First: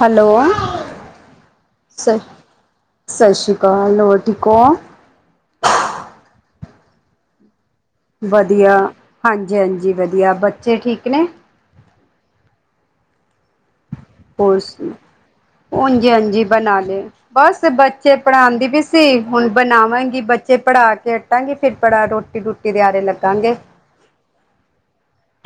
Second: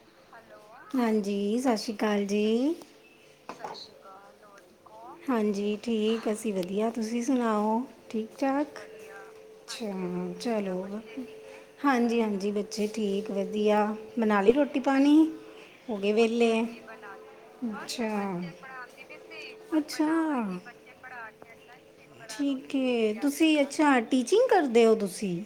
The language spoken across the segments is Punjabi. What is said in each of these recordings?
ਹੈਲੋ ਹਾਂਜੀ, ਸਤਿ ਸ਼੍ਰੀ ਸ ਅਕਾਲ ਜੀ। ਸਤਿ ਸ਼੍ਰੀ ਅਕਾਲ ਹੋਰ ਠੀਕ ਹੋ ਹਾਂਜੀ ਠੀਕ ਅਸੀਂ ਵਧੀਆ ਤੁਸੀਂ ਸੁਣਾਓ। ਠੀਕ ਵਧੀਆ ਠਾਕ ਹਾਂਜੀ ਹਾਂਜੀ ਅੱਛਾ ਵਧੀਆ ਬੱਚੇ ਚਲੋ ਠੀਕ ਨੇ ਹਾਂਜੀ ਹਾਂਜੀ ਬੱਚੇ ਠੀਕ ਵਧੀਆ ਬਨਾਲੀ ਹੋਰ ਰੋਟੀ ਸੁਣਾ? ਪਾਣੀ ਹੋ ਹਾਂਜੀ ਗਏ ਹਾਂਜੀ ਵਿਹਲੇ ਬਣਾ ਲਏ ਬਸ ਬੱਚੇ ਅੱਛਾ ਪੜ੍ਹਾਉਂਦੀ ਪਈ ਸੀ ਹੁਣ ਅੱਛਾ ਬਣਾਵਾਂਗੀ ਬੱਚੇ ਪੜਾ ਕੇ ਹਟਾਂਗੇ ਪੇਪਰਾਂ ਤੋਂ ਠੀਕ ਏ ਤੁਸੀਂ ਅੱਛਾ ਟੀਚਿੰਗ ਕਰਦੇ ਹੋ ਤੁਸੀਂ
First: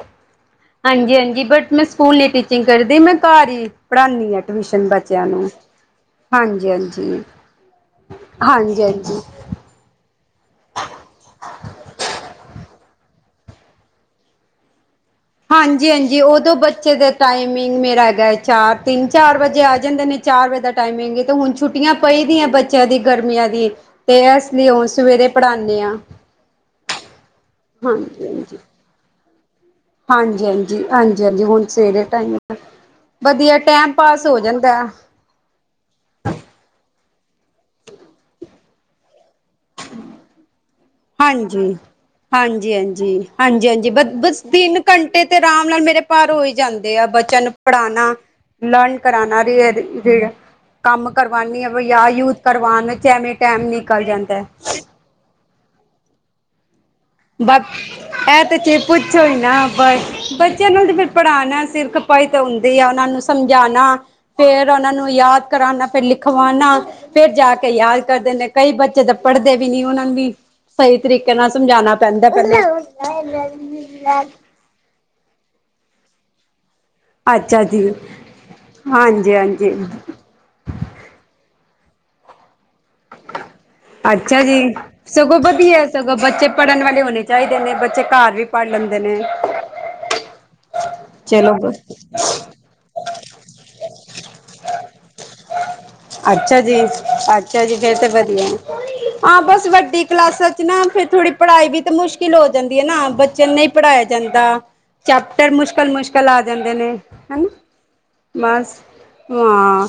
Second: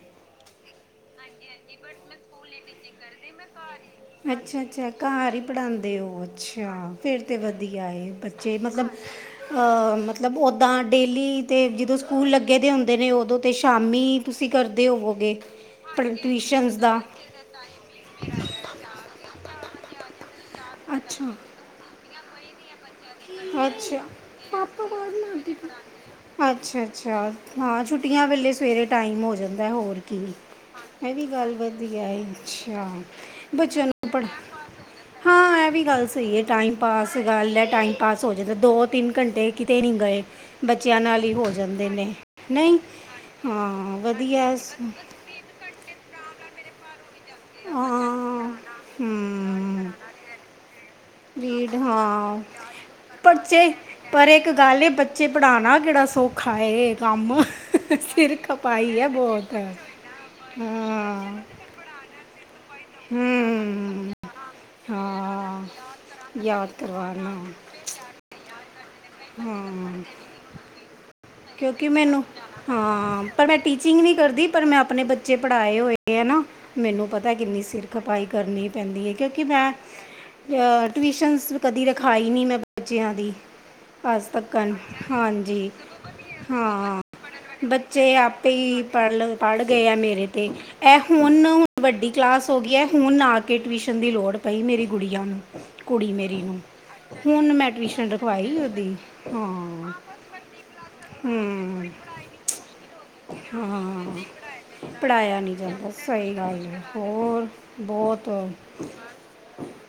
ਹਾਂਜੀ ਹਾਂਜੀ ਬਟ ਮੈਂ ਸਕੂਲ ਨੀ ਟੀਚਿੰਗ ਕਰਦੀ ਮੈਂ ਘਰ ਹੀ ਪੜ੍ਹਾਉਂਦੀ ਹਾਂ ਅੱਛਾ ਟਿਊਸ਼ਨ ਅੱਛਾ ਬੱਚਿਆਂ ਘਰ ਹੀ ਨੂੰ ਪੜ੍ਹਾਉਂਦੇ ਉ ਉਹ ਹਾਂਜੀ ਅੱਛਾ ਹਾਂਜੀ ਫੇਰ ਤੇ ਵਧੀਆ ਏ ਬੱਚੇ ਹਾਂਜੀ ਮਤਲਬ ਹਾਂਜੀ ਅ ਮਤਲਬ ਉਦਾਂ ਡੇਲੀ ਅਤੇ ਜਦੋ ਸਕੂਲ ਲਗੇ ਦੇ ਹੁੰਦੇ ਨੇ ਉਦੋ ਤੇ ਸ਼ਾਮੀ- ਤੁਸੀ ਕਰਦੇ ਹੋਵੋਗੇ- ਹਾਂਜੀ- ਪਰ ਹਾਂਜੀ ਉਦੋ ਟਿਊਸ਼ਨਸ ਬੱਚੇ ਦਾ ਦੇ- ਟਾਈਮਿੰਗ ਮੇਰਾ ਹੈਗਾ ਚਾਰ ਤਿੰਨ ਚਾਰ ਵਜੇ ਆ ਜਾਦੇ ਨੇ ਚਾਰ ਵਜੇ ਦਾ ਟਾਈਮਿੰਗ ਅੱਛਾ ਤੇ ਹੁਣ ਛੁਟੀ- ਛੁੱਟੀਆਂ ਪਈ ਦੀਆ ਬੱਚਿਆਂ ਦੀ ਗਰਮੀਆਂ ਦੀ ਅੱਛਾ ਤੇ ਐਸ ਲਈ ਹੁਨ ਸਵੇਰੇ ਪੜ੍ਹਾਉਦੀ ਹਾਂ। ਅਛਾ- ਅਛਾ ਹਾਂ ਛੁੱਟੀਆਂ ਵੇਲੇ ਸਵੇਰੇ ਟਾਈਮ ਹੋ ਜਾਦਾ- ਹੋਰ ਕੀ ਹਾਂਜੀ-ਹਾਂਜੀ, ਇਹ ਵੀ ਹਾਂਜੀ-ਹਾਂਜੀ ਗੱਲ ਹੁਣ ਸਵੇਰੇ ਵਧੀਆ ਏ ਟਾਈਮ ਅਛਾ- ਵਧੀਆ ਟੈਮ ਪਾਸ ਹੋ ਜਾਦਾ- ਹਾਂ ਇਹ ਵੀ ਗੱਲ ਸਹੀ ਹੈ। ਟਾਈਮ ਪਾਸ ਗੱਲ ਹੈ। ਟਾਈਮ ਪਾਸ ਹੋ ਜਾਦਾ ਦੋ ਤਿੰਨ ਘੰਟੇ- ਕਿਤੇ ਨਹੀ ਗਏ ਬੱਚਿਆਂ ਨਾਲ ਹੀ ਹੋ ਹਾਂਜੀ ਜਾਦੇ ਨੇ ਹਾਂਜੀ ਨਹੀ ਹਾਂਜੀ ਹਾਂਜੀ ਹਾਂਜੀ ਹਾਂ। ਬ ਬਸ ਵਧੀਆ ਹੈ। ਸ- ਤਿੰਨ ਘੰਟੇ ਤੇ ਆਰਾਮ ਨਾਲ ਮੇਰੇ ਪਾਰ ਹੋ ਹੀ ਜਾਦੇ ਆ ਬ- ਬੱਚਿਆਂ ਨੂੰ ਪੜ੍ਹਾਉਣਾ ਹਾਂ ਲਰਨ ਕਰਾਉਣਾ ਹੂੰ [unintelligible] [inaudible] ਕੰਮ ਕਰਵਾਉਨੀ ਆ ਰੀਡ ਬਈ ਯਾਦ ਯੂਦ ਹਾਂ ਕਰਵਾਣ ਵਿੱਚ ਐਵੇਂ ਹੀ ਟਾਈਮ ਨਿਕਲ ਜਾਦਾ- ਕਾਲੇ ਬੱਦ ਬੱਚੇ ਪੜ੍ਹਾਉਨਾ ਕਿਹੜਾ ਸੌਖਾ ਏ ਕੰਮ ਬਸ ਸਿਰ ਇਹ ਤੇ ਜੇ ਖਪਾਈ ਹੈ ਪੁੱਛੋ ਹੀ ਬਹੁਤ ਨਾ ਬਸ ਬੱਚਿਆਂ ਹਾਂ ਨੂੰ ਤੇ ਫਿਰ ਪੜ੍ਹਾਣਾ ਸਿਰ- ਸਿਰ ਖਪਾਈ ਤਾਂ ਹੁੰਦੀ ਆ ਉਹਨਾਂ ਨੂੰ ਸਮਝਾਉਣਾ ਫੇਰ- ਹੂੰ ਫਿਰ ਉਹਨਾਂ ਨੂੰ ਯਾਦ ਹਾਂ ਕਰਾਉਣਾ ਫਿਰ ਲਿਖਵਾਉਣਾ ਯਾਦ ਫੇਰ ਕਰਵਾਉਣਾ ਜਾ ਕੇ ਯਾਦ ਕਰਦੇ ਕਈ ਬੱਚੇ- ਜਿਦਾ ਪੜ੍ਹਦੇ ਵੀ ਨੀ ਹਾਂ ਉਹਨਾ ਨੂੰ ਵੀ ਸਈ ਤਰੀਕੇ ਨਾਲ ਸਮਝਾਣਾ ਮੈਨ ਹਾਂ ਪਰ ਮੈ ਟੀਚਿੰਗ ਨੀ ਕਰਦੀ ਪਰ ਮੈ ਆਪਣੇ ਬੱਚੇ ਪੜ੍ਹਾਏ ਹੋਏ ਹੈ ਨਾ ਮੈਨੂੰ ਪਤਾ ਕਿੰਨੀ ਅੱਛਾ ਸਿਰ ਜੀ ਖਪਾਈ ਕਰਨੀ ਪੈਂਦੀ ਹੈ ਹਾਂਜੀ ਕਿਉਕਿ ਮੈਂ ਹਾਂਜੀ ਅ ਟਿਊਸ਼ਨਸ ਵੀ ਕਦੀ ਰਖਾਈ ਨਈ ਮੈਂ ਬੱਚਿਆਂ ਦੀ ਅਜ ਅੱਛਾ ਤੱਕ ਜੀ ਹਨ ਸਗੋਂ ਹਾਂਜੀ ਵਧੀਆ ਸਗੋਂ ਬੱਚੇ ਪੜ੍ਹਨ ਹਾਂ ਵਾਲੇ ਹੋਣੇ ਚਾਹੀਦੇ ਨੇ ਬੱਚੇ ਘਰ ਵੀ ਆਪੇ ਪੜ੍ਹ ਹੀ ਲੈਂਦੇ ਪੜ ਨੇ ਲ ਪੜ੍ਹ ਗਏ ਆ ਮੇਰੇ ਤੇ ਇਹ ਹੁਣ ਚਲੋ ਵਡੀ ਕਲਾਸ ਹੋ ਗਈ ਹੁਣ ਆ ਕੇ ਟਿਊਸ਼ਨ ਦੀ ਲੋੜ ਪਈ ਮੇਰੀ ਗੁੜੀਆਂ ਨੂੰ ਕੁੜੀ ਮੇਰੀ ਅੱਛਾ ਨੂੰ ਜੀ ਹੁਣ ਅੱਛਾ ਮੈਂ ਜੀ ਫੇਰ ਤੇ ਟਿਵਸ਼ਨ ਵਧੀਆ ਰਖਵਾਈ ਹੈ। ਉਹਦੀ ਬਸ ਹਾਂ। ਵੱਡੀ ਕਲਾਸਾਂ 'ਚ ਨਾ ਫਿਰ ਥੋੜ੍ਹੀ ਪੜ੍ਹਾਈ ਵੀ ਹੂੰ ਤਾਂ ਮੁਸ਼ਕਿਲ ਹੋ ਜਾਦੀ ਹੈ ਨਾ ਬੱਚਿਆਂ ਨੂੰ ਨਈ ਹਾਂ ਪੜ੍ਹਾਇਆ ਜਾਂਦਾ ਪੜਾਇਆ ਚੈਪਟਰ ਨਹੀਂ ਜਾਂਦਾ ਮੁਸ਼ਕਲ-ਮੁਸ਼ਕਲ ਸਹੀ ਆ ਗੱਲ ਜਾਂਦੇ ਹੈ ਨੇ ਹੋਰ ਹਨਾ ਬਹੁਤ ਬਸ ਹਾਂ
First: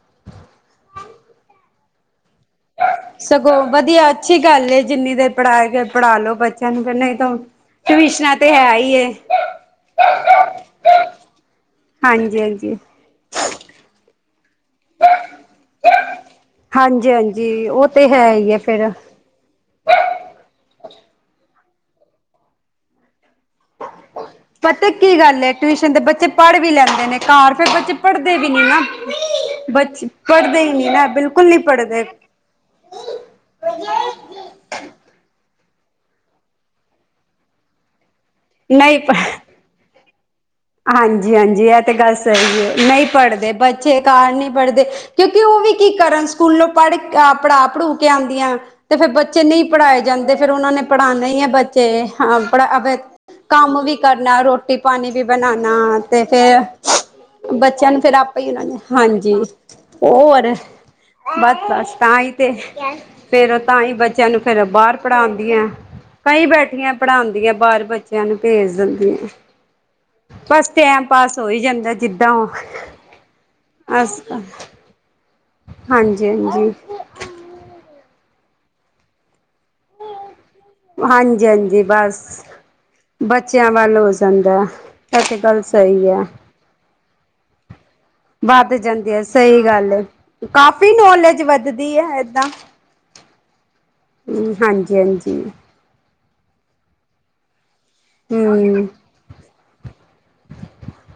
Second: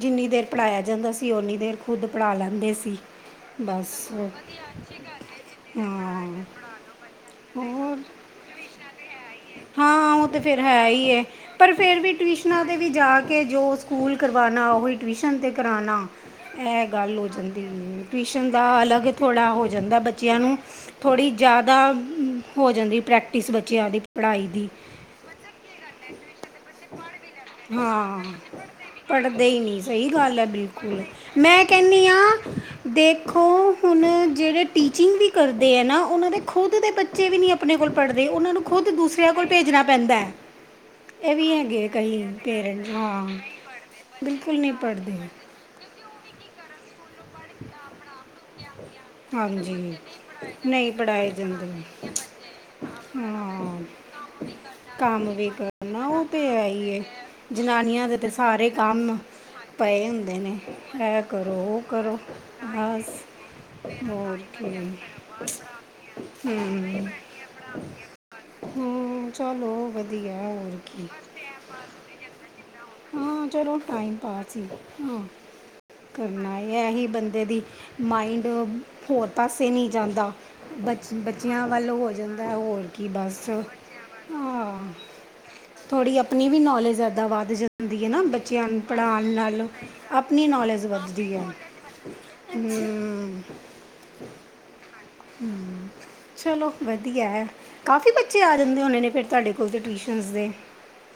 ਜਿਨੀ ਦੇਰ ਪੜ੍ਹਾਇਆ ਜਾਂਦਾ ਸੀ ਉਨੀ ਦੇਰ ਖੁੱਦ ਪੜ੍ਹਾ ਲੈਂਦੇ ਸੀ। ਸਗੋਂ ਬਸ ਵਧੀਆ ਅਛੀ ਗੱਲ ਏ ਜਿਨੀ ਦੇਰ ਪੜ੍ਹਾ ਕੇ ਪੜ੍ਹਾ ਹਾਂ ਲੋ ਬੱਚਿਆਂ ਨੂੰ ਫੇਰ ਨਈ ਤਾਂ ਹੋਰ ਟਿਵਸ਼ਨਾਂ ਤੇ ਹੈ ਈ ਐ। ਹਾਂ ਉਹ ਤੇ ਫਿਰ ਹੈ ਹੀ ਹੈ ਪਰ ਫਿਰ ਵੀ ਟਿਵਸ਼ਨਾਂ ਦੇ ਵਿਚ ਕਿ ਜੋ ਸਕੂਲ ਕਰਵਾਨਣਾ ਓ ਉਹੀ ਟਿਵਸ਼ਨ ਤੇ ਕਰਾਣਾ ਇਹ ਹਾਂਜੀ ਗੱਲ ਹੋ ਜਾਂਦੀ ਹਾਂਜੀ ਉਹ ਤੇ ਹੈ ਟਿਵਸ਼ਨ ਹੀ ਹੈ ਦਾ ਫੇਰ ਅਲਗ ਥੋੜ੍ਹਾ ਹੋ ਜਾਦਾ ਬੱਚਿਆਂ ਨੂੰ ਥੋੜੀ ਜਾਦਾ ਹੋ ਜਾਂਦੀ ਪ੍ਰੈਕ ਪਤਾ ਕੀ ਗੱਲ ਟਿਊਸ਼ਨ ਦੇ ਬੱਚੇ ਪੜ੍ਹ ਵੀ ਲੈਂਦੇ ਨੇ ਘਾਰ ਹਾਂ ਪੜ੍ਹਦੇ ਈ ਨਈ ਬੱਚੇ ਸਈ ਗੱਲ ਹੈ ਪੜ੍ਹਦੇ ਹੀ ਨਹੀਂ ਬਿਲਕੁਲ ਨਾ ਬਿਲਕੁਲ ਨਹੀਂ ਮੈਂ ਪੜ੍ਹਦੇ ਕੈਣੀ ਆਂ। ਦੇਖੋ ਹੁਣ ਜੇੜੇ ਟੀਚਿੰਗ ਵੀ ਕਰਦੇ ਐ ਨਾ ਉਹਨਾ ਦੇ ਖੁਦ ਦੇ ਬੱਚੇ ਵੀ ਨਈ ਆਪਣੇ ਕੋਲ ਪੜ੍ਹਦੇ ਉਹਨਾ ਨੂੰ ਖੁਦ ਦੂਸਰਿਆਂ ਕੋਲ ਭੇਜਣਾ ਪੈਂਦਾ। ਵੀ ਹਾਂਜੀ-ਹਾਂਜੀ ਇਹ ਹੈਗੇ ਤੇ ਗੱਲ ਕਈ ਸਈ ਹੈ ਪੇਰੈਂਟਸ ਨਈ ਹਾਂ ਪੜ੍ਹਦੇ ਬੱਚੇ ਘਾਰ ਨਈ ਬਿਲਕੁਲ ਨਹੀਂ ਪੜ੍ਹਦੇ ਕਿਉਕਿ ਓ ਵੀ ਕੀ ਕਰਨ ਸਕੂਲੋਂ ਪੜ੍ਹ ਅ ਪੜ੍ਹਾ ਪੜੂ ਕੇ ਆਂਦੀਆਂ। ਤੇ ਫਿਰ ਬੱਚੇ ਨਈ ਹਾਂਜੀ ਪੜ੍ਹਾਏ ਜਾਦੇ ਫਿਰ ਉਹਨਾਂ ਨੇ ਨਹੀਂ ਪੜ੍ਹਾਏ ਪੜ੍ਹਾਣੇ ਈ ਜਾਂਦੇ ਬੱਚੇ ਹਾਂ ਪੜ ਅਬ ਕੰਮ ਹਾਂ ਵੀ ਕਰਨਾ ਰੋਟੀ ਪਾਣੀ ਵੀ ਕੰਮ ਬਣਾਣਾ ਕਰਨਾ ਤੇ ਉਹ ਹੈ ਹੀ ਹੈ ਫਿਰ ਬੱਚਿਆਂ ਨੂੰ ਜਨਾਨੀਆਂ ਫਿਰ ਦੇ ਤੇ ਆਪੇ ਹੀ ਉਹਨਾ ਸਾਰੇ ਨੇ ਕੰਮ ਹਾਂਜੀ ਪਏ ਹੁੰਦੇ ਹੋਰ ਨੇ ਇਹ ਕਰੋ ਉਹ ਬਸ-ਬਸ ਕਰੋ ਤਾਂ ਹੀ ਤੇ ਬਸ ਫਿਰ ਤਾਂ ਹੀ ਬੱਚਿਆਂ ਹੋਰ ਨੂੰ ਫੇਰ ਕੀ ਹਮ ਬਾਰ ਪੜ੍ਹਾਂਦੀਆਂ। ਕਈ ਬੈਠੀਆਂ ਪੜ੍ਹਾਂਦੀਆਂ ਬਾਰ ਬੱਚਿਆਂ ਨੂੰ ਭੇਜ ਦਿੰਦੀਆਂ। ਹਮ ਚਲੋ ਹੋਰ ਵਧੀਆ ਬਸ ਟੈਮ ਕੀ ਪਾਸ ਹੋਈ ਜਾਂਦਾ ਜਿੱਦਾਂ ਹਾਂ ਚਲੋ ਟਾਇਮ ਅਸ ਪਾਸ ਈ ਆਂ। ਕਰਨਾ ਹਾਂਜੀ-ਹਾਂਜੀ। ਐ ਹੀ ਬੰਦੇ ਦੀ ਮਾਇੰਡ ਹੋਰ ਪਾਸੇ ਨਈ ਜਾਂਦਾ। ਬਚ ਬੱਚਿਆਂ ਹਾਂਜੀ-ਹਾਂਜੀ ਵੱਲ ਹੋ ਬਸ ਜਾਂਦਾ ਹੋਰ ਕੀ ਬਸ ਹਾਂ। ਅੱਜ ਕਲ ਸੇ ਥੋੜ੍ਹੀ ਆਪਣੀ ਵੀ ਨੌਲੇਜ ਏਦਾਂ ਵੱਧ ਜਾਂਦੀ ਹੈ ਨਾ ਬੱਚਿਆਂ ਵੱਧ ਨੂੰ ਜਾਂਦੀ ਹੈ ਪੜ੍ਹਾਣ ਸਹੀ ਨਾਲ ਗੱਲ ਏ। ਆਪਣੀ ਨੌਲੇਜ ਤੇ ਕਾਫ਼ੀ ਵੱਧਦੀ ਨੌਲੇਜ ਆ ਵੱਧਦੀ ਹੈ ਏਦਾਂ ਹੂੰ। ਹੂੰ ਹਾਂਜੀ-ਹਾਂਜੀ ਚਲੋ ਵਧੀਆ ਕਾਫੀ ਬੱਚੇ ਆ ਜਾਂਦੇ ਹੂੰ ਹੋਣੇ ਨੇ ਫਿਰ ਤੁਹਾਡੇ ਕੋਲ ਕੂਲ ਦੇ ਟਿਊਸ਼ਨਸ ਦੇ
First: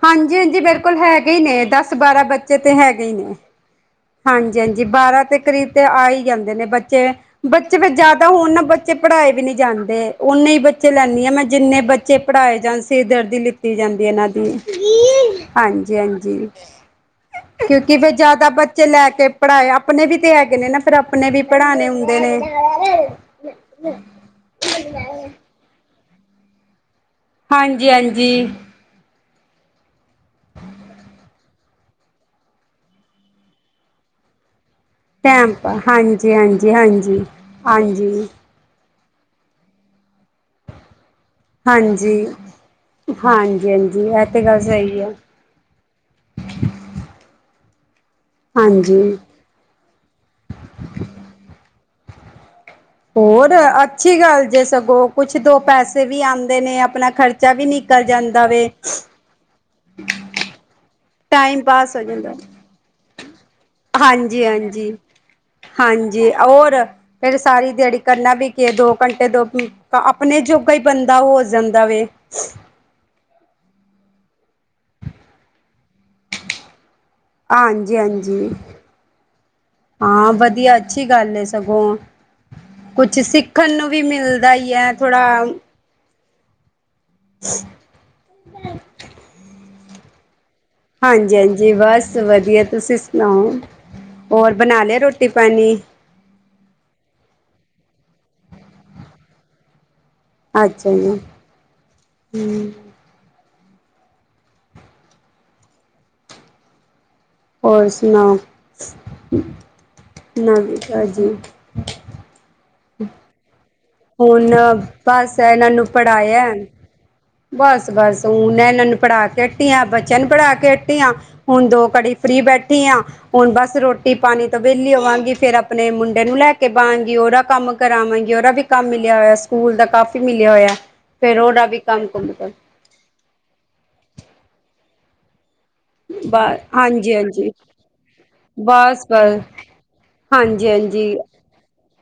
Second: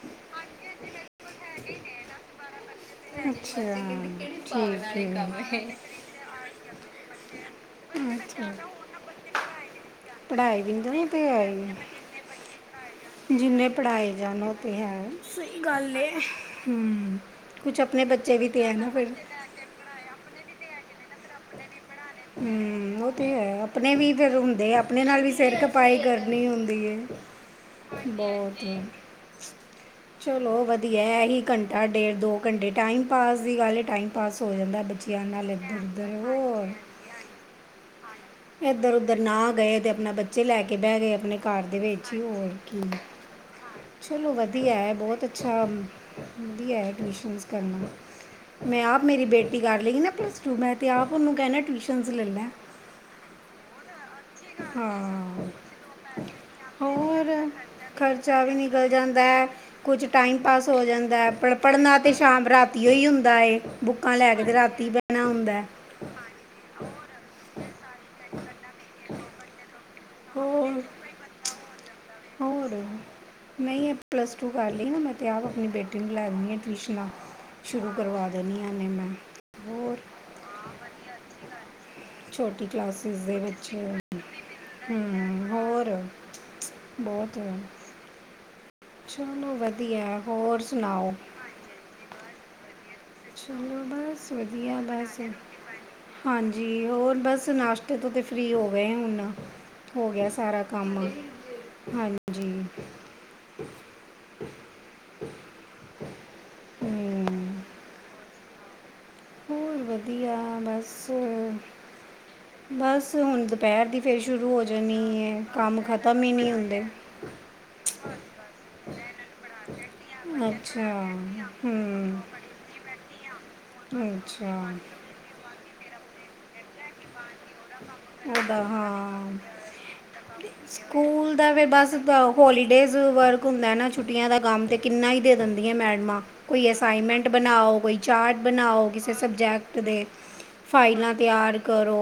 ਹਾਂਜੀ-ਹਾਂਜੀ ਬਿਲਕੁਲ ਹੈਗੇ ਹੀ ਨੇ ਦਸ ਬਾਰਾਂ ਬੱਚੇ ਤੇ ਹੈਗੇ ਹੀ ਨੇ। ਹੂੰ ਹਾਂਜੀ ਹਾਂਜੀ ਬਾਰਾਂ ਦੇ ਕਰੀਬ ਤੇ ਆ ਹੀ ਜਾਂਦੇ ਨੇ ਬੱਚੇ ਬੱਚੇ ਫੇਰ ਜਿਆਦਾ ਅੱਛਾ ਹੋਣ ਨਾ ਬੱਚੇ ਪੜ੍ਹਾਏ ਵੀ ਨਹੀਂ ਜਾਂਦੇ ਉਨੇ ਹੀ ਪੜ੍ਹਾਈ ਵੀ ਬੱਚੇ ਨਹੀਂ ਲੈਂਦੀ ਤੇ ਆ ਮੈਂ ਆਈ ਜਿੰਨੇ ਬਚੇ ਚੇ ਪੜਾਏ ਜਾਂਣ ਸਿਰਦਰਦੀ ਜਿੰਨੇ ਲਿੱਤੀ ਜਾਂਦੀ ਪੜ੍ਹਾਏ ਇਹਨਾਂ ਜਾਣ ਦੀ ਉਹ ਤੇ ਹੈ ਸਹੀ ਗੱਲ ਹਾਂਜੀ ਹੈ ਹਾਂਜੀ ਹਮ ਕੁਝ ਕਿਉਂਕਿ ਆਪਣੇ ਫੇਰ ਜ਼ਿਆਦਾ ਵੀ ਤੇ ਹੈ ਬੱਚੇ ਨਾ ਲੈ ਫਿਰ ਕੇ ਪੜ੍ਹਾਏ ਆਪਣੇ ਵੀ ਤੇ ਹੈਗੇ ਨੇ ਨਾ ਫੇਰ ਆਪਣੇ ਵੀ ਪੜ੍ਹਾਉਣੇ ਹੁੰਦੇ ਨੇ ਹਮ ਉਹ ਤੇ ਹੈ ਆਪਣੇ ਵੀ ਫਿਰ ਹੁੰਦੇ ਆਪਣੇ ਨਾਲ ਵੀ ਸਿਰ ਖਪਤ ਸਪਾਈ ਕਰਨੀ ਹੁੰਦੀ ਏ ਹਾਂਜੀ ਹਾਂਜੀ ਹਾਂਜੀ ਚਲੋ ਵਧੀਆ ਇਹੀ ਘੰਟਾ ਡੇਢ ਦੋ ਘੰਟੇ ਟਾਈਮ ਪਾਸ ਦੀ ਗੱਲ ਏ ਟਾਈਮ ਪਾਸ ਹੋ ਜਾਂਦਾ ਬੱਚਾ ਟੈਂਮਪਾਸ ਹਾਂਜੀ ਹਾਂਜੀ ਹਾਂਜੀ ਹਾਂਜੀ ਇਧਰ ਉਧਰ ਨਾ ਗਏ ਤੇ ਆਪਣੇ ਬੱਚੇ ਲੈ ਕੇ ਬਹਿ ਗਏ ਆਪਣੇ ਘਰ ਦੇ ਵਿੱਚ ਹੀ ਹਾਂਜੀ ਹੋਰ ਕੀ ਹਾਂਜੀ ਹਾਂਜੀ ਐ ਚਲੋ ਤੇ ਗੱਲ ਵਧੀਆ ਹੈ ਸਹੀ ਆ ਬਹੁਤ ਅੱਛਾ ਵਧੀਆ ਟਿਊਸ਼ਨਸ ਕਰਨਾ ਮੈਂ ਆਪ ਹਾਂਜੀ ਮੇਰੀ ਬੇਟੀ ਕਰ ਲਈਗੀ ਨਾ ਪਲੱਸ ਟੂ ਮੈਂ ਤੇ ਆਪ ਉਹਨੂੰ ਕਹਿਣਾ ਟਿਊਸ਼ਨਸ ਲੈ ਲੈ ਹੋਰ ਅੱਛੀ ਗੱਲ ਜੇ ਸਗੋਂ ਕੁਛ ਹਾਂ ਦੋ ਪੈਸੇ ਵੀ ਆਉਂਦੇ ਨੇ ਆਪਣਾ ਹੋਰ ਖ਼ਰਚਾ ਵੀ ਨਿਕਲ ਜਾਂਦਾ ਵੇ ਕੁਛ ਟਾਈਮ ਪਾਸ ਹੋ ਜਾਂਦਾ ਪੜ੍ਹ ਟਾਈਮ ਪੜ੍ਹਨਾ ਪਾਸ ਹੋ ਤਾਂ ਜਾਂਦਾ ਸ਼ਾਮ ਰਾਤੀ ਹੀ ਹੁੰਦਾ ਏ ਬੁੱਕਾਂ ਲੈ ਕੇ ਹਾਂਜੀ ਤੇ ਰਾਤੀ ਹਾਂਜੀ ਬਹਿਣਾ ਹੁੰਦਾ ਹਾਂਜੀ ਔਰ ਫੇਰ ਸਾਰੀ ਦਿਹਾੜੀ ਕਰਨਾ ਵੀ ਕੀ ਦੋ ਘੰਟੇ ਦੋ ਆਪਣੇ ਜੋਗਾ ਹੀ ਹੋਰ ਬੰਦਾ ਹੋ ਜਾਂਦਾ ਵੇ ਹੋਰ ਨਹੀਂ ਇਹ ਪਲੱਸ ਟੂ ਕਰ ਲਈ ਨਾ ਮੈਂ ਤਾਂ ਆਪ ਆਪਣੀ ਬੇਟੀ ਨੂੰ ਲੈ ਦੇਣੀਆਂ ਟਿਊਸ਼ਨਾਂ ਸ਼ੁਰੂ ਹਾਂਜੀ ਕਰਵਾ ਹਾਂਜੀ ਦੇਣੀਆਂ ਨੇ ਮੈਂ ਹੋਰ ਹਾਂ ਵਧੀਆ ਅੱਛੀ ਗੱਲ ਏ ਸਗੋਂ ਛੋਟੀ ਕਲਾਸਿਸ ਕੁਛ ਦੇ ਸਿੱਖਣ ਬੱਚੇ ਨੂੰ ਵੀ ਮਿਲਦਾ ਹੀ ਹੈ ਥੋੜਾ ਹਮ ਹੋਰ ਬਹੁਤ ਵਾ ਚਲੋ ਵਧੀਆ ਹੋਰ ਸੁਣਾਓ ਹਾਂਜੀ ਹਾਂਜੀ ਬਸ ਵਧੀਆ ਤੁਸੀਂ ਸੁਣਾਓ ਚਲੋ ਬਸ ਔਰ ਵਧੀਆ ਬਣਾ ਲਿਆ ਬਸ ਰੋਟੀ ਪਾਣੀ ਹਾਂਜੀ ਹੋਰ ਬਸ ਨਾਸ਼ਤੇ ਤੋਂ ਤੇ ਫ੍ਰਰੀ ਹੋ ਗਏ ਹੁਣ ਹੋ ਗਿਆ ਸੀ ਸਾਰਾ ਅੱਛਾ ਕੰਮ ਜੀ ਹਾਂਜੀ ਹਮ, ਹੋਰ ਸੁਣਾਓ ਹੋਰ ਵਧੀਆ ਨਵੀ ਬਸ ਤਾਜੀ ਬਸ ਹੁਣ ਦੁਪਹਿਰ ਦੀ ਫੇਰ ਹੁਣ ਸ਼ੁਰੂ ਹੋ ਜਾਣੀ ਬਸ ਏ ਇਹਨਾਂ ਕੰਮ ਨੂੰ ਖਤਮ ਹੀ ਪੜ੍ਹਾਇਆ ਨਹੀਂ ਹੁੰਦੇ ਬਸ ਬਸ ਹੁ ਇਹਨਾਂ ਨੂੰ ਪੜ੍ਹਾ ਕੇ ਹਟੀ ਆ ਬੱਚਿਆਂ ਨੂੰ ਪੜ੍ਹਾ ਕੇ ਅੱਛਾ ਹਟੀ ਆ ਹੁਣ ਦੋ ਘੜੀ ਹੂੰ ਫਰੀ ਬੈਠ ਉਠੀ ਹਾਂ ਹੁਣ ਬਸ ਰੋਟੀ ਪਾਣੀ ਤੋਂ ਅੱਛਾ ਵਿਹਲੀ ਹੋਵਾਂਗੀ ਫੇਰ ਅਪ ਆਪਣੇ ਮੁੰਡੇ ਨੂੰ ਲੈ ਕੇ ਬਹਾਂਗੀ ਉਹਦਾ ਕੰਮ ਕਰਾਵਾਂਗੀ ਉਹਦਾ ਵੀ ਕੰਮ ਮਿਲਿਆ ਹੋਇਆ ਸਕੂਲ ਦਾ ਕਾਫੀ ਮਿਲਿਆ ਹੋਇਆ ਫੇਰ ਉਹਦਾ ਵੀ ਕੰਮ ਕੁਮ ਕਰ ਡੇਜ਼ ਵਰਕ ਹੁੰਦਾ ਨਾ ਛੁੱਟੀਆਂ ਦਾ ਕੰਮ ਤੇ ਕਿੰਨਾ ਹੀ ਦੇ ਦਿੰਦੀਆਂ ਮੈਡਮਾਂ ਬ ਕੋਈ ਹਾਂਜੀ ਅਸਾਈਨਮੈਂਟ ਹਾਂਜੀ ਬਣਾਓ ਕੋਈ ਚਾਰਟ ਬਣਾਓ ਬਸ ਕਿਸੇ ਬਸ ਸਬਜੈਕਟ ਦੀ ਹਾਂਜੀ ਫਾਈਲਾਂ ਹਾਂਜੀ ਤਿਆਰ ਕਰੋ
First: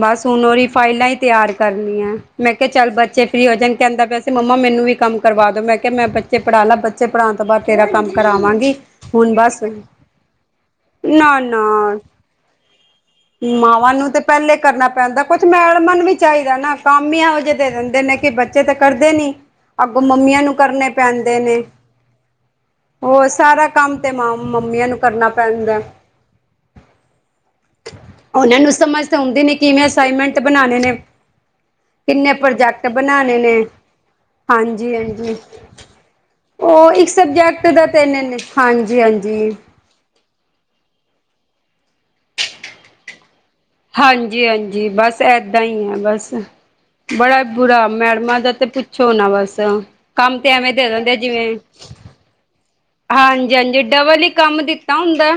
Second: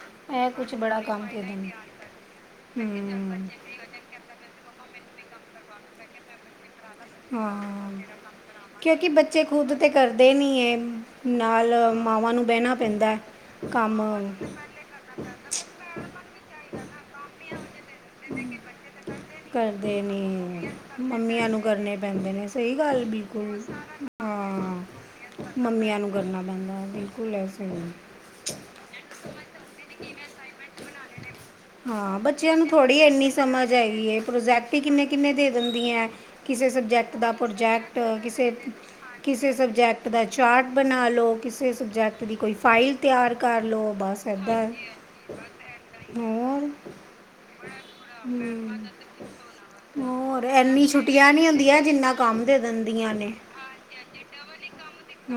ਬਸ ਹੁਣ ਇਹ ਉਹਦੀ ਕੁਝ ਬੜਾ ਫਾਈਲਾਂ ਹੀ ਕੰਮ ਦੇ ਤਿਆਰ ਦਿੰਦੇ ਕਰਨੀਆਂ ਮੈਂ ਕਿਹਾ ਚੱਲ ਬੱਚੇ ਫਰੀ ਹਮ, ਹੋ ਜਣ ਕਹਿੰਦਾ ਪਿਆ ਸੀ ਮੰਮਾ ਮੈਨੂੰ ਵੀ ਕੰਮ ਕਰਵਾ ਦੋ ਮੈਂ ਕਿਹਾ ਮੈਂ ਬੱਚੇ ਪੜ੍ਹਾ ਲਾ ਬੱਚੇ ਪੜ੍ਹਾਉਣ ਤੋਂ ਬਾਅਦ ਤੇਰਾ ਹਾਂ ਕੰਮ ਕਰਾਵਾਂਗੀ ਕਿਉਂਕਿ ਹੁਣ ਬੱਚੇ ਬਸ ਖੁਦ ਤੇ ਕਰਦੇ ਨਹੀਂ ਹੈ ਨਾ ਨਾਲ ਨਾ ਮਾਵਾਂ ਨੂੰ ਬਹਿਣਾ ਪੈਂਦਾ ਮਾਵਾਂ ਨੂੰ ਤੇ ਕੰਮ ਪਹਿਲੇ ਕਰਨਾ ਪੈਂਦਾ ਕੁਛ ਮੈਡਮਾਂ ਨੂੰ ਵੀ ਚਾਹੀਦਾ ਨਾ ਕੰਮ ਹੀ ਇਹੋ ਜਿਹੇ ਦੇ ਦਿੰਦੇ ਨੇ ਕਿ ਬੱਚੇ ਤਾਂ ਕਰਦੇ ਨੀ ਕਰਦੇ ਅੱਗੋਂ ਮੰਮੀਆਂ ਨੂੰ ਨੀ ਕਰਨੇ ਪੈਂਦੇ ਮੰਮੀਆਂ ਨੂੰ ਨੇ ਕਰਨੇ ਪੈਂਦੇ ਨੇ ਕੋਈ ਗੱਲ ਉਹ ਬਿਲਕੁਲ ਸਾਰਾ ਕੰਮ ਤੇ ਮਾਂ ਹਾਂ ਮੰਮੀਆਂ ਨੂੰ ਕਰਨਾ ਪੈਂਦਾ ਮੰਮੀਆਂ ਨੂੰ ਕਰਨਾ ਪੈਂਦਾ, ਬਿਲਕੁਲ ਸਹੀ ਓਨਾਂ ਨੂੰ ਸਮਝ ਤਾਂ ਆਉਦੀ ਨੀ, ਕਿਵੇਂ ਅਸਾਈਨਮੈਂਟ ਬਣਾਨੇ ਨੇ। ਹਾਂ, ਕਿੰਨੇ ਬੱਚੇਆਂ ਨੂੰ ਪ੍ਰੋਜੈਕਟ ਥੋੜ੍ਹੀ ਏਨੀ ਬਣਾਣੇ ਨੇ ਸਮਝ ਹੈਗੀ ਏ, ਪ੍ਰੋਜੈਕਟ ਹੀ ਹਾਂਜੀ ਕਿੰਨੇ-ਕਿੰਨੇ ਹਾਂਜੀ ਦੇ ਦਿੰਦੀ ਹੈ। ਕਿਸੇ ਉਹ ਇੱਕ ਸਬਜੈਕਟ ਦਾ ਦਾ ਪ੍ਰੋਜੈਕਟ ਤਿੰਨ ਨੇ ਹਾਂਜੀ ਹਾਂਜੀ ਕਿਸੇ-ਕਿਸੇ ਸਬਜੈਕਟ ਦਾ ਚਾਰਟ ਬਣਾਲੋ, ਕਿਸੇ ਸਬਜੈਕਟ ਦੀ ਕੋਈ ਫਾਈਲ ਤਿਆਰ ਕਰਲੋ, ਬਸ ਇੱਦਾਂ ਬ ਏਦਾਂ ਹੀ ਆ, ਬਸ ਬੜਾ ਬੁਰਾ ਮੈਡਮਾਂ ਦਾ ਤੇ ਹਮ, ਪੁੱਛੋ ਨਾ। ਬਸ ਕੰਮ ਹੋਰ ਤੇ ਐਵੇਂ ਇੰਨੀ ਦੇ ਦਿੰਦੇ ਆ, ਛੁੱਟੀਆਂ ਨਹੀਂ ਜਿਵੇਂ ਹੁੰਦੀਆਂ ਜਿੰਨਾ ਕੰਮ ਦੇ ਦਿੰਦੀਆਂ। ਨੇ ਹਾਂਜੀ-ਹਾਂਜੀ, ਡਬਲ ਹੀ ਕੰਮ ਦਿੱਤਾ ਹੁੰਦਾ।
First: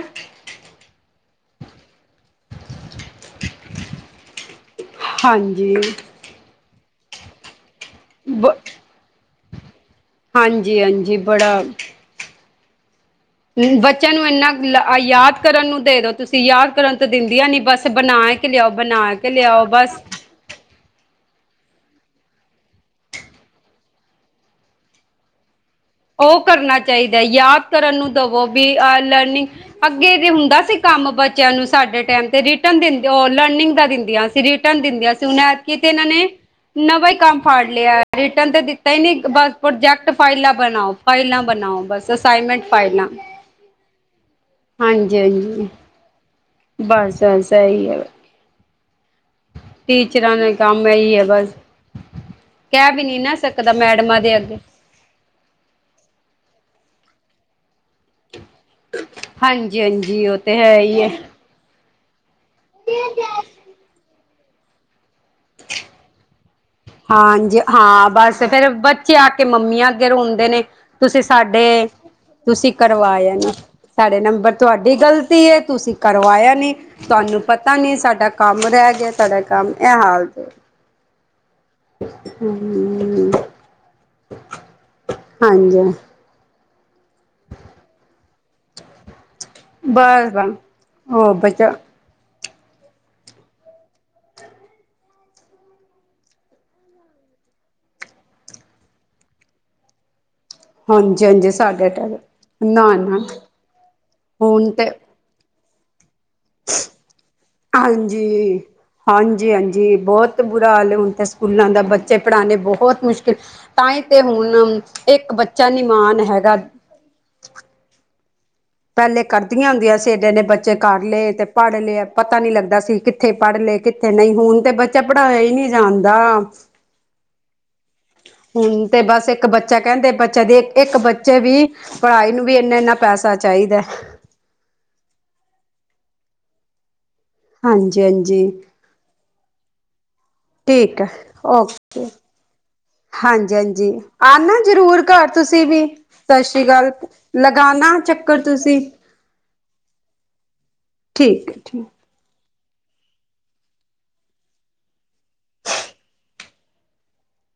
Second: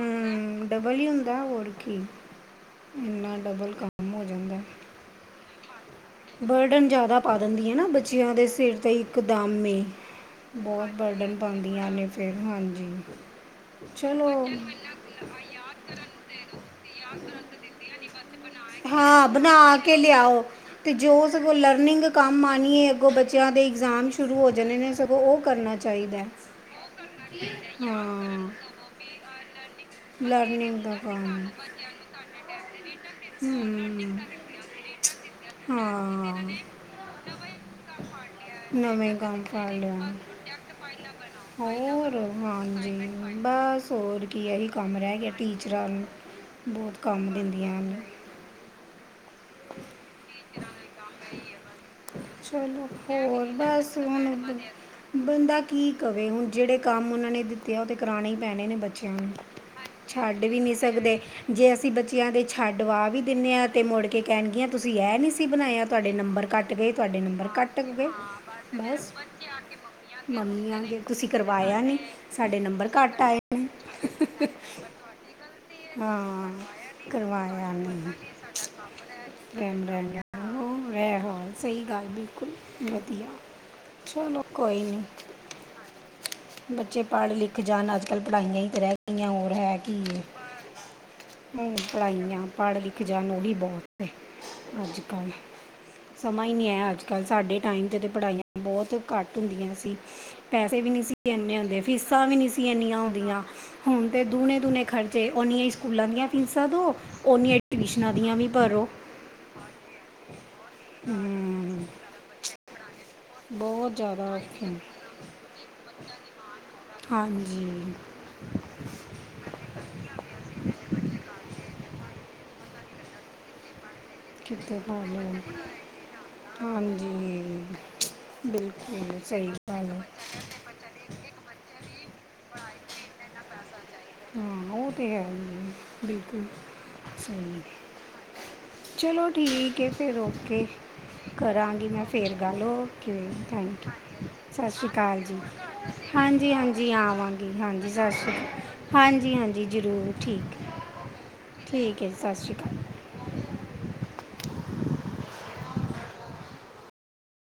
ਡਬਲ ਹੀ ਹੁੰਦਾ। ਹੋਰ ਕੀ ਇੰਨਾ ਡਬਲ ਕੰਮ ਹੋ ਜਾਂਦਾ। ਹਾਂਜੀ। ਬਰਡਨ ਜ਼ਿਆਦਾ ਪਾ ਦਿੰਦੀ ਐ ਨਾ, ਬੱਚੇਆਂ ਦੇ ਬ ਸਿਰ 'ਤੇ ਇਕਦਮ ਈ ਹਾਂਜੀ ਬੋਤ ਹਾਂਜੀ ਬਰਡਨ ਬੜਾ ਪਾਂਦੀਆਂ ਨੇ, ਫੇਰ ਹਾਂਜੀ। ਬੱਚੇਆਂ ਨੂੰ ਚਲੋ ਏਨਾ, ਯਾਦ ਕਰਨ ਨੂੰ ਦੇ ਦੋ, ਤੁਸੀਂ ਯਾਦ ਕਰਨ ਤੋਂ ਦਿੰਦੀ ਆ, ਨੀ ਬਸ ਬਣਾ ਕੇ ਲਿਆਓ ਬਣਾ ਹਾਂ, ਕੇ ਲਿਆਓ ਬਣਾ ਕੇ ਬਸ ਲਿਆਓ। ਅਤੇ ਜੋ ਸਗੋਂ ਲਰਨਿੰਗ ਕੰਮ ਆਣੀ ਏ, ਅੱਗੋਂ ਬੱਚੇਆਂ ਦੇ ਇਗਜ਼ਾਮ ਸ਼ੁਰੂ ਹੋ ਜਾਣੇ ਨੇ। ਸਗੋਂ ਓ ਕਰਨਾ ਓ ਚਾਹੀਦਾ ਕਰਨਾ ਚਾਹੀਦਾ। ਯਾਦ ਕਰਨ ਨੂੰ ਦਵੋ ਹਾਂ ਵੀ ਲਰਨਿੰਗ ਅੱਗੇ ਹੁੰਦਾ ਸੀ। ਲਰਨਿੰਗ ਦਾ ਕੰਮ ਬੱਚੇਆਂ ਨੂੰ ਸਾਡੇ ਟੈਮ ਤੇ ਰਿਟਰਨ ਦਿੰਦੇ, ਓ ਲਰਨਿੰਗ ਦਾ ਹਮ ਦਿੰਦੀਆਂ ਸੀ। ਦਿੰਦੀਆਂ ਸੀ। ਹੁਣ ਐਤਕੀ ਤੇ ਏਹਨਾਂ ਨੇ ਹਾਂ ਨਵਾਂ ਹੀ ਕੰਮ ਫੜ ਲਿਆ, ਰਿਟਰਨ ਤੇ ਦਿੱਤਾ ਹੀ ਨੀ ਨਵੇਂ ਕੰਮ ਬਸ, ਫੜ ਲਿਆ ਪ੍ਰੋਜੈਕਟ ਫਾਈਲ ਬਣਾਓ ਫਾਈਲਾਂ ਬਣਾਓ, ਬਸ ਹੋਰ ਅਸਾਈਨਮੈਂਟ ਹਾਂਜੀ ਫਾਈਲਾਂ ਬਸ ਹੋਰ ਕੀ ਏਹੀ ਕੰਮ ਰੈਹ ਹਾਂਜੀ ਗਿਆ, ਹਾਂਜੀ ਟੀਚਰਾਂ ਨੂੰ ਬੋਤ ਬਸ ਕੰਮ ਬਸ ਦਿੰਦੀਆਂ। ਇਹੀ ਹਣ ਹੈ ਟੀਚਰਾਂ ਨੂੰ ਕੰਮ ਏਹੀ ਆ ਬਸ, ਚਲੋ ਕੈਹ ਵੀ ਨੀ ਨਾ ਹੋਰ ਸਕਦਾ। ਬਸ ਮੈਡਮਾਂ ਹੁਣ ਦੇ ਅੱਗੇ ਬ- ਬੰਦਾ ਕੀ ਕਵੇ ਹੁਣ, ਜੇਹੜੇ ਕੰਮ ਓਨਾਂ ਨੇ ਦਿੱਤੇ। ਓਹ ਤੇ ਕਰਾਉਣੇ ਹੀ ਪੈਣੇ ਨੇ ਬੱਚੇਆਂ ਨੂੰ ਹਾਂਜੀ ਹਾਂਜੀ ਉਹ ਛੱਡ ਤੇ ਵੀ ਨੀ ਹੈ ਹੀ ਹੈ ਸਕਦੇ, ਜੇ ਅਸੀਂ ਬੱਚਿਆਂ ਦੇ ਛੱਡਵਾ ਵੀ ਦਿੰਨੇ ਆ, ਤੇ ਮੁੜ ਕੇ ਕੈਹਗੀਆਂ ਤੁਸੀਂ ਏਹ ਨੀ ਸੀ ਬਣਾਇਆ। ਤੁਹਾਡੇ ਨੰਬਰ ਘੱਟ ਗੇ, ਤੁਹਾਡੇ ਨੰਬਰ ਹਾਂਜੀ ਕੱਟ ਗਏ, ਹਾਂ ਬਸ ਫੇਰ ਬਸ ਬੱਚੇ ਆ ਕੇ ਮੰਮੀਆਂ ਅੱਗੇ ਰੋਂਦੇ ਨੇ ਮੰਨ ਤੁਸੀਂ ਕਰਵਾਇਆ ਸਾਡੇ ਨੀ ਸਾਡੇ ਤੁਸੀਂ ਨੰਬਰ ਘੱਟ ਕਰਵਾਇਆ ਆਏ। ਨੀ ਸਾਡੇ ਨੰਬਰ, ਤੁਹਾਡੀ ਗ਼ਲਤੀ ਐ। ਤੁਸੀਂ ਹਾਂ ਕਰਵਾਇਆ ਨੀ, ਤੁਹਾਨੂੰ ਕਰਵਾਇਆ ਪਤਾ ਨੀ, ਨਹੀਂ ਸਾਡਾ ਕੰਮ ਰੈਹ ਗਿਆ। ਸਾਡਾ ਕੰਮ ਐਹ ਹਾਲ ਐ ਹਾਲ ਏ। ਸਹੀ ਗੱਲ, ਬਿਲਕੁਲ ਵਧੀਆ, ਹੂੰ ਚਲੋ ਕੋਈ ਨੀ। ਹਾਂਜੀ ਬੱਚੇ ਪੜ੍ਹ-ਲਿਖ ਜਾਣ, ਅੱਜ ਕੱਲ੍ਹ ਪੜ੍ਹਾਈਆਂ ਹੀ ਤਾਂ ਰੈਹ ਗਈਆਂ। ਹੋਰ ਹੈ, ਕੀ ਹੈ? ਬਸ ਬਸ ਉਹ ਬੱਚਾ ਪੜ੍ਹਾਈਆਂ ਪੜ੍ਹ-ਲਿਖ ਜਾਣ, ਓ ਵੀ ਬੋਤ, ਅੱਜ ਕੱਲ੍ਹ ਸਮਾ ਈ ਨੀ ਆ, ਅੱਜ ਕੱਲ੍ਹ ਸਾਡੇ ਟਾਈਮ 'ਤੇ ਤਾਂ ਪੜ੍ਹਾਈਆਂ ਬੌਤ ਘੱਟ ਹੁੰਦੀਆਂ ਸੀ। ਪੈਸੇ ਵੀ ਨੀ ਸੀ, ਹਾਂਜੀ ਹਾਂਜੀ ਏਨੇ ਹੁੰਦੇ, ਸਾਡੇ ਟਾਈਮ ਫੀਸਾਂ ਵੀ ਨਹੀਂ ਸੀ ਨਾ ਏਨੀਆਂ ਨਾ ਹੁੰਦੀਆਂ, ਹੁਣ ਤੇ ਦੂਣੇ, ਹੁਣ ਦੂਣੇ ਤੇ ਖਰਚ ਅਤੇ ਓਨੀਆਂ ਹੀ ਸਕੂਲਾਂ ਦੀਆਂ ਫੀਸਾਂ ਦਿਉ, ਓਨੀਆਂ ਹੀ ਟਿਊਸ਼ਨਾਂ ਦੀਆਂ ਵੀ ਭਰੋ। ਹਾਂਜੀ-ਹਾਂਜੀ, ਬੌਤ ਬੁਰਾ ਹਾਲ ਹੈ, ਹੁਣ ਤਾਂ ਸਕੂਲਾਂ ਦਾ ਹਮ, ਬੱਚੇ ਪੜ੍ਹਾਣੇ ਬਹੁਤ ਮੁਸ਼ਕਿਲ ਬਹੁਤ ਤਾਂਹੀ ਤੇ ਜ਼ਿਆਦਾ ਔਖੇ ਨੇ। ਹੁਣ, ਇੱਕ ਬੱਚਾ ਨੀ ਮਾਣ ਹੈਗਾ। ਹਾਂਜੀ। ਪੈਹਲੇ ਕਰਦੀਆਂ ਹੁੰਦੀਆਂ ਸੀ, ਏਡੇ ਏਨੇ ਬੱਚੇ ਕਰ ਲਏ ਤੇ ਪੜ੍ਹ ਲਏ, ਪਤਾ ਨੀ ਲੱਗਦਾ ਸੀ। ਕਿੱਥੇ ਪੜ੍ਹ ਲਏ ਕਿ ਇੱਥੇ ਨਹੀਂ, ਹੁਣ ਤੇ ਕਿਤੇ ਬੱਚਾ ਪਾ ਲਓ ਪੜ੍ਹਾਇਆ ਹੀ ਨੀ ਜਾਂਦਾ। ਹਾਂਜੀ ਹੁਣ ਤੇ ਬਿਲਕੁਲ ਬਸ ਇੱਕ ਸਹੀ ਬੱਚ ਗੱਲ ਹੈ। ਕੈਹਦੇ, ਬੱਚਾ ਦੀ ਇੱਕ ਬੱਚੇ ਦੀ ਪੜ੍ਹਾਈ ਨੂੰ ਵੀ ਏਨਾ -ਏਨਾ ਪੈਸਾ ਚਾਹੀਦਾ। ਹਾਂ ਉਹ ਤੇ ਹੈ ਹੀ ਐ, ਬਿਲਕੁਲ ਸਹੀ ਹਾਂਜੀ ਹਾਂਜੀ ਚਲੋ ਠੀਕ ਹੈ ਫਿਰ ਓਕੇ ਠੀਕ ਹੈ ਓਕੇ ਕਰਾਂਗੀ ਮੈਂ ਫੇਰ ਗੱਲ, ਓਕੇ ਥੈਂਕ ਹਾਂਜੀ-ਹਾਂਜੀ ਯੂ ਆਨਾ ਸਤਿ ਸ਼੍ਰੀ ਜ਼ਰੂਰ ਅਕਾਲ ਘਰ ਜੀ, ਤੁਸੀਂ ਵੀ ਸਤਿ ਹਾਂਜੀ ਸ੍ਰੀ ਅਕਾਲ ਹਾਂਜੀ ਆਵਾਂਗੀ ਹਾਂਜੀ ਲਗਾਨਾ ਸਤਿ ਸ਼੍ਰੀ ਚੱਕਰ ਤੁਸੀਂ ਅਕਾਲ ਹਾਂਜੀ ਹਾਂਜੀ ਜ਼ਰੂਰ ਠੀਕ ਹੈ ਠੀਕ ਹੈ ਠੀਕ ਸਤਿ ਸ਼੍ਰੀ ਅਕਾਲ